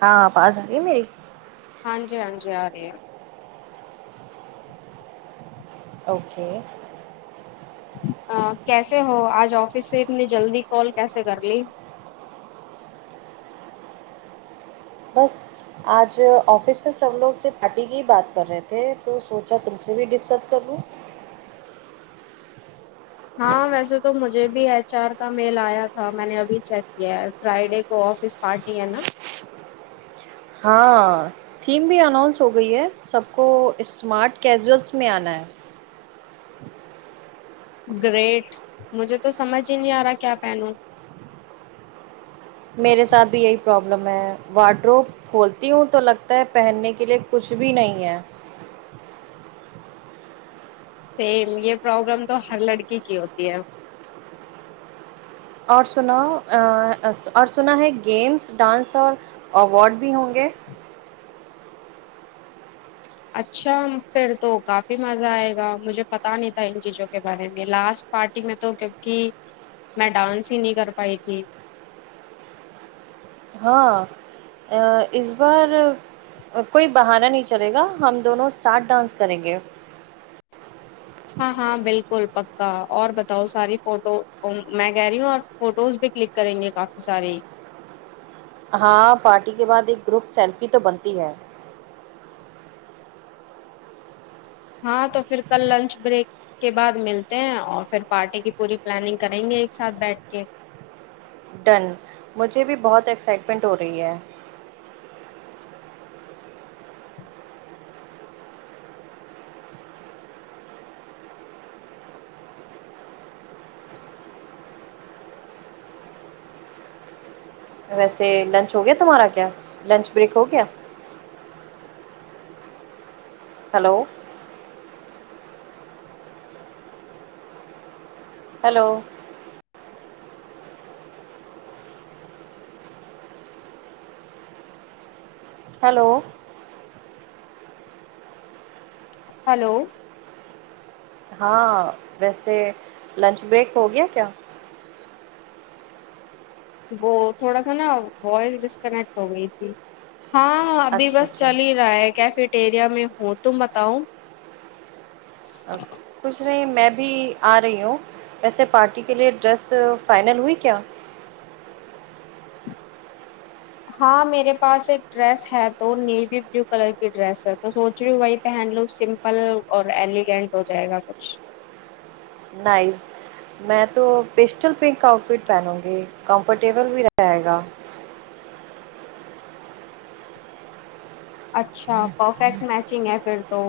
ہاں آواز آرہی ہے میری ہاں جی ہاں جی آ رہی ہے اوکے ہن کیسے ہو آج آفس سے اتنی جلدی کال کیسے کر لی بس آج آفس میں سب لوگ سے پارٹی کی ہی بات کر رہے تھے تو سوچا تم سے بھی ڈسکس کر لوں ہاں ویسے تو مجھے بھی ایچ ار کا میل آیا تھا میں نے ابھی چیک کیا ہے فرائیڈے کو آفس پارٹی ہے نہ ہاں تھیم بھی اننس ہو گئی ہے سب کو اسمارٹ کیزلس میں آنا ہے گریٹ مجھے تو سمجھ ہی نہیں آ رہا کیا پہنوں میرے ساتھ بھی یہی پرابلم ہے واڈرو کھولتی ہوں تو لگتا ہے پہننے کے لیے کچھ بھی نہیں ہے سیم یہ پروگرام تو ہر لڑکی کی ہوتی ہے اور سناؤ اور سنا ہے گیمس ڈانس اور اوارڈ بھی ہوں گے اچھا پھر تو کافی مزہ آئے گا مجھے پتا نہیں تھا ان چیزوں کے بارے میں لاسٹ پارٹی میں تو کیکہ میں ڈانس ہی نہیں کر پائی تھی ہاں ا اس بار کوئی بہانا نہیں چلے گا ہم دونوں ساتھ ڈانس کریں گے ہاں ہاں بالکل پکا اور بتاؤ ساری فوٹو میں کہہ رہی ہوں اور فوٹوز بھی کلک کریں گے کافی ساری ہاں پارٹی کے بعد ایک گروپ سیلفی تو بنتی ہے ہاں تو پھر کل لنچ بریک کے بعد ملتے ہیں اور پھر پارٹی کی پوری پلاننگ کریں گے ایک ساتھ بیٹھ کے ڈن مجھے بھی بہت ایکسائٹمنٹ ہو رہی ہے ویسے لنچ ہو گیا تمہارا کیا لنچ بریک ہو گیا ہیلو ہیلو ہیلو ہیلو ہاں ویسے لنچ بریک ہو گیا کیا وہ تھوڑا سا نا وائس دیس کنیکٹ ہو گئی تھی ہاں ابھی اچھا بس چل اچھا رہا ہے کیفیٹیریا میں ہو تم بتاؤ ا کچھ نہیں میں بھی آ رہی ہوں وییسے پارٹی کے لیے ڈریس فائنل ہوئی کیا ہاں میرے پاس ایک ڈریس ہے تو نیوی بلو کلر کی ڈریس ہے تو سوچ رہی ہوں بی پہن لو سم پل اور ایلیگینٹ ہو جائے گا کچھ نیس میں تو پسٹل پنک آؤٹ فٹ پہنوں گی کمفرٹیبل بھی رہے گا اچھا پرفیکٹ میچنگ ہے پھر تو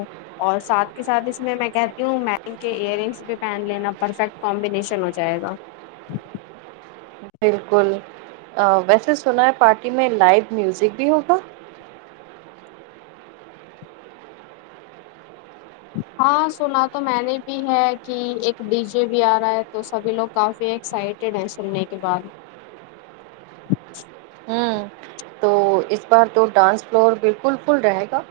اور ساتھ کے ساتھ اس میں کہتی ہوں مم کے ایئر رنگس بھی پہن لینا پرفیکٹ کمبینیشن ہو جائے گا بالکل ویسے سنا ہے پارٹی میں لائیو میوزک بھی ہوگا ہاں سنا تو میں نے بھی ہے کہ ایک ڈی جے بھی آ رہا ہے تو سبھی لوگ کافی ایکسائٹ سننے کے بعد ہوں تو تو اس بار تو ڈانس فلور بالکل فل رہے گا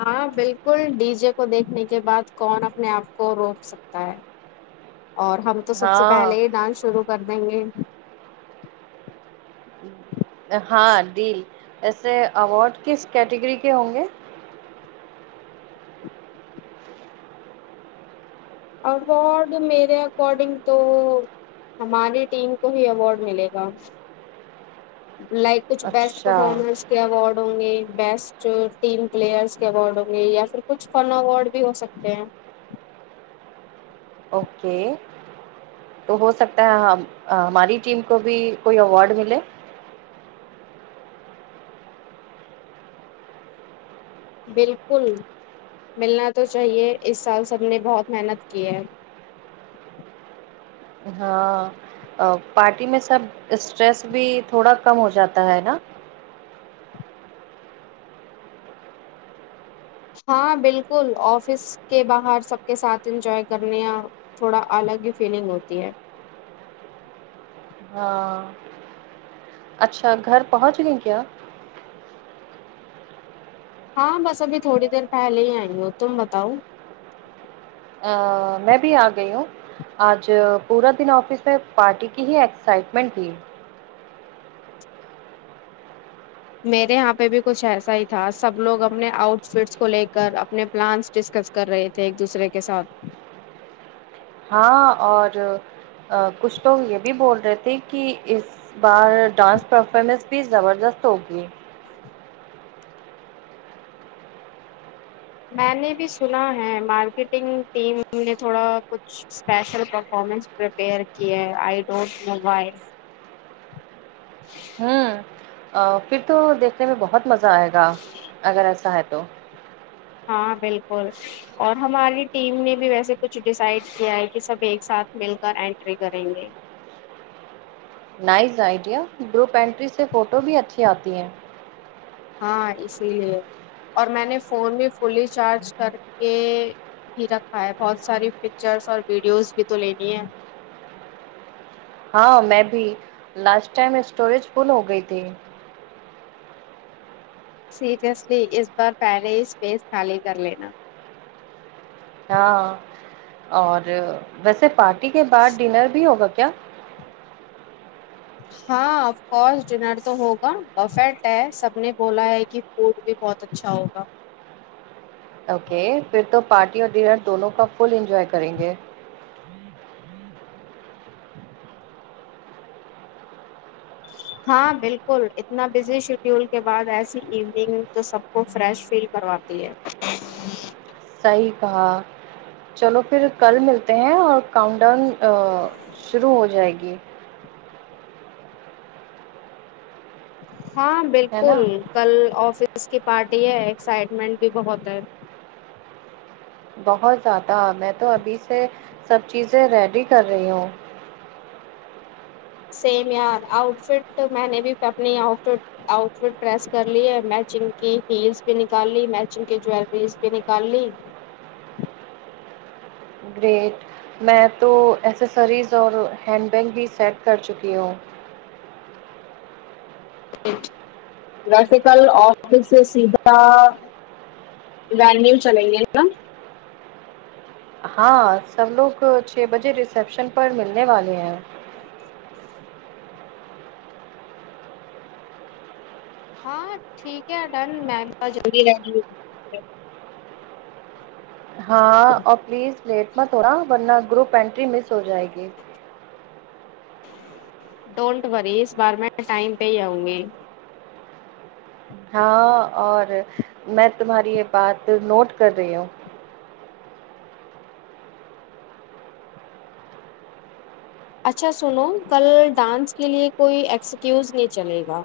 ہاں بالکل ڈی جے کو دیکھنے کے بعد کون اپنے آپ کو روک سکتا ہے اور ہم تو سب سے ہاں پہلے ہی ڈانس شروع کر دیں گے ہاں ڈیل ویسے اوارڈ کس کیٹیگری کے ہوں گے اوارڈ میرے اکارڈنگ تو ہماری ٹیم کو ہی اوارڈ ملے گا لائک کچھ بیسٹ اچھا پرفارمنس کے اوارڈ ہوں گے بیسٹ ٹیم پلیئرس کے اوارڈ ہوں گے یا پھر کچھ فن اوارڈ بھی ہو سکتے ہیں اوکے تو ہو سکتا ہے ہماری ٹیم کو بھی کوئی اوارڈ ملے بالکل ملنا تو چاہیے اس سال سب نے بہت محنت کی ہے ہاں پارٹی میں سب اسٹریس بھی تھوڑا کم ہو جاتا ہے نا ہاں بالکل آفس کے باہر سب کے ساتھ انجوائے کرنےیا تھوڑا الگ ہی فیلنگ ہوتی ہے ہاں اچھا گھر پہنچ گئے کیا ہاں بس ابھی تھوڑی دیر پہلے ہی آئی ہو تم بتاؤ ا میں بھی آ گئی ہوں آج پورا دن آفس میں پارٹی کی ہی ایکسائٹمنٹ تھی میرے یہاں پہ بھی کچھ ایسا ہی تھا سب لوگ اپنے آؤٹ فٹس کو لے کر اپنے پلانس ڈسکس کر رہے تھے ایک دوسرے کے ساتھ ہاں اور کچھ لوگ یہ بھی بول رہے تھے کہ اس بار ڈانس پرفارمنس بھی زبردست ہوگی میں نے بھی سنا ہے مارکیٹنگ ٹیم نے تھوڑا کچھ اسپیشل پرفارمنس پپیئر کیے آئی ڈونٹ نو وہے ہوں آ پھر تو دیکھنے میں بہت مزہ آئے گا اگر ایسا ہے تو ہاں بالکل اور ہماری ٹیم نے بھی ویسے کچھ ڈیسائڈ کیا ہے کہ سب ایک ساتھ مل کر اینٹری کریں گے نائز آئیڈیا گروپ اینٹری سے فوٹو بھی اچھی آتی ہے ہاں اسی لیے اور میں نے فون بھی فلی چارج کر کے ہی رکھا ہے بہت ساری پکچرس اور ویڈیوز بھی تو لینی ہے ہاں میں بھی لاسٹ ٹائم اسٹوریج فل ہو گئی تھی سیریسلی اس بار پہلے ہی اسپیس خالی کر لینا ہاں اور ویسے پارٹی کے بعد ڈنر بھی ہوگا کیا ہاں اف کورس ڈنر تو ہوگا پرفیکٹ ہے سب نے بولا ہے کہ فوڈ بھی بہت اچھا ہوگا اوکے پھر تو پارٹی اور ڈنر دونوں کا فل انجوائے کریں گے ہاں بالکل اتنا بزی شیڈیول کے بعد ایسی ایوننگ تو سب کو فریش فیل کرواتی ہے صحیح کہا چلو پھر کل ملتے ہیں اور کاؤنٹ ڈاؤن شروع ہو جائے گی ہاں ہے بالکل نا کل آفس کی پارٹی ہے ایکسائٹمنٹ بھی بہت ہے بہت زیادہ میں تو ابھی سے سب چیزیں ریڈی کر رہی ہوں سیم یار آؤٹ فٹ میں نے بھی اپنی outfit outfit press کر لی ہے میچنگ کی ہیلز بھی نکال لی میچنگ کی جیلریز بھی نکال لی گریٹ میں تو ایسیسریز اور ہینڈ بیگ بھی سیٹ کر چکی ہوں ویسے کل آفس سے سیدھا برانڈ نیو چلیں گے نا ہاں سب لوگ چھ بجے ریسپشن پر ملنے والے ہیں ہاں ٹھیک ہے ڈن میں [unintelligible] ہاں اور پلیز لیٹ ما تھوڑا ورنہ گروپ انینٹری مس ہو جائے گی ڈونٹ وری اس بار میں ٹائم پہ ہی آؤں گی ہاں اور میں تمہاری یہ بات نوٹ کر رہی ہوں اچھا سنو کل ڈانس کے لیے کوئی ایکسکیوز نہیں چلے گا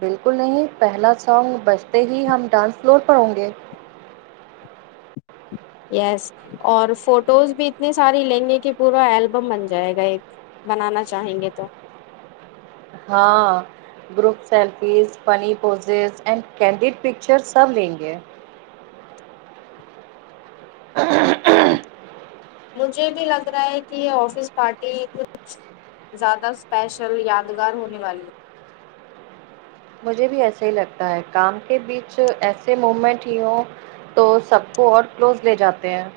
بالکل نہیں پہلا سانگ بجتے ہی ہم ڈانس فلور پر ہوں گے یس اور فوٹوز بھی اتنی ساری لیں گے کہ پورا البم بن جائے گا ایک بنانا چاہیں گے تو ہاں group selfies funny poses and candid picture سب لیں گے [unintelligible] مجھے بھی لگ رہا ہے کہ یہ آفس پارٹی کچھ زیادہ اسپیشل یادگار ہونے والے مجھے بھی ایسا ہی لگتا ہے کام کے بیچ ایسے مومنٹ ہی ہوں تو سب کو اور کلوز لے جاتے ہیں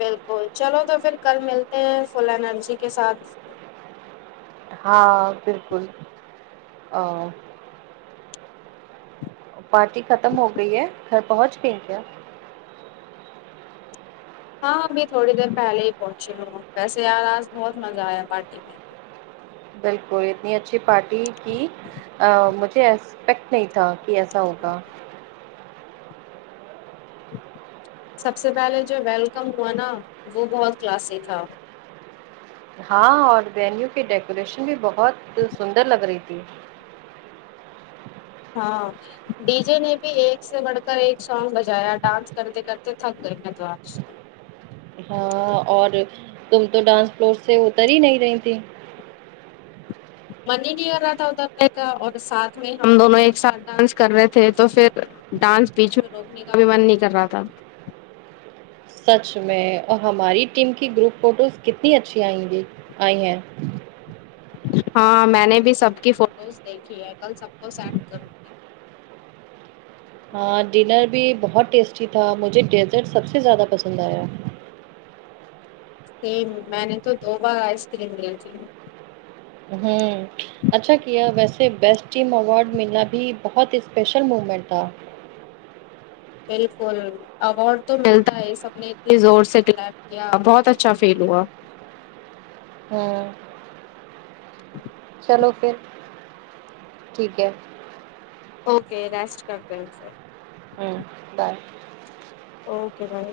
بالکل چلو تو پھر کل ملتے ہیں فل انرجی کے ساتھ ہاں بالکل ا پارٹی ختم ہو گئی ہے گھر پہنچ گئی کیا ہاں ابھی تھوڑی دیر پہلے ہی پہنچی ہوں ویسے یار آج بہت مزہ آیا پارٹی میں بالکل اتنی اچھی پارٹی کی مجھے ایکسپیکٹ نہیں تھا کہ ایسا ہوگا سب سے پہلے جو ویلکم ہوا نا وہ بہت کلاسی تھا ہاں اور وینیو کی ڈیکوریشن بھی بہت سندر لگ رہی تھی ہاں ڈی جے نے بھی ایک سے بڑھ کر ایک سانگ بجایا ڈانس کرتے کرتے تھک گئےمیں تو اج ہاں اور تم تو ڈانس فلور سے اتر ہی نہیں رہی تھی من ہی نہیں کر رہا تھا اور ساتھ میں ہم دونوں ایک ساتھ ڈانس کر رہے تھے تو پھر ڈانس بیچ میں روکنے کا بھی من نہیں کر رہا تھا سچ میں اور ہماری ٹیم کی گروپ فوٹوز کتنی اچھی آئیں گی آئی ہیں ہاں میں نے بھی سب کی فوٹوز دیکھی ہے کل سب کو سینڈ کروں گی ہاں ڈنر بھی بہت ٹیسٹی تھا مجھے ڈیزرٹ سب سے زیادہ پسند آیا سیم میں نے تو دو بار آئس کریم لی تھی ہمم اچھا کیا ویسے بیسٹ ٹیم اوارڈ ملنا بھی بہت اسپیشل مومنٹ تھا بالکل اوارڈ تو ملتا ہے سب نے اتنی زور سے کلاپ کیا بہت اچھا فیل ہوا ھمم چلو پھر ٹھیک ہے اوکے ریسٹ کرتے ہے پھر ہمم بائے اوکے بائے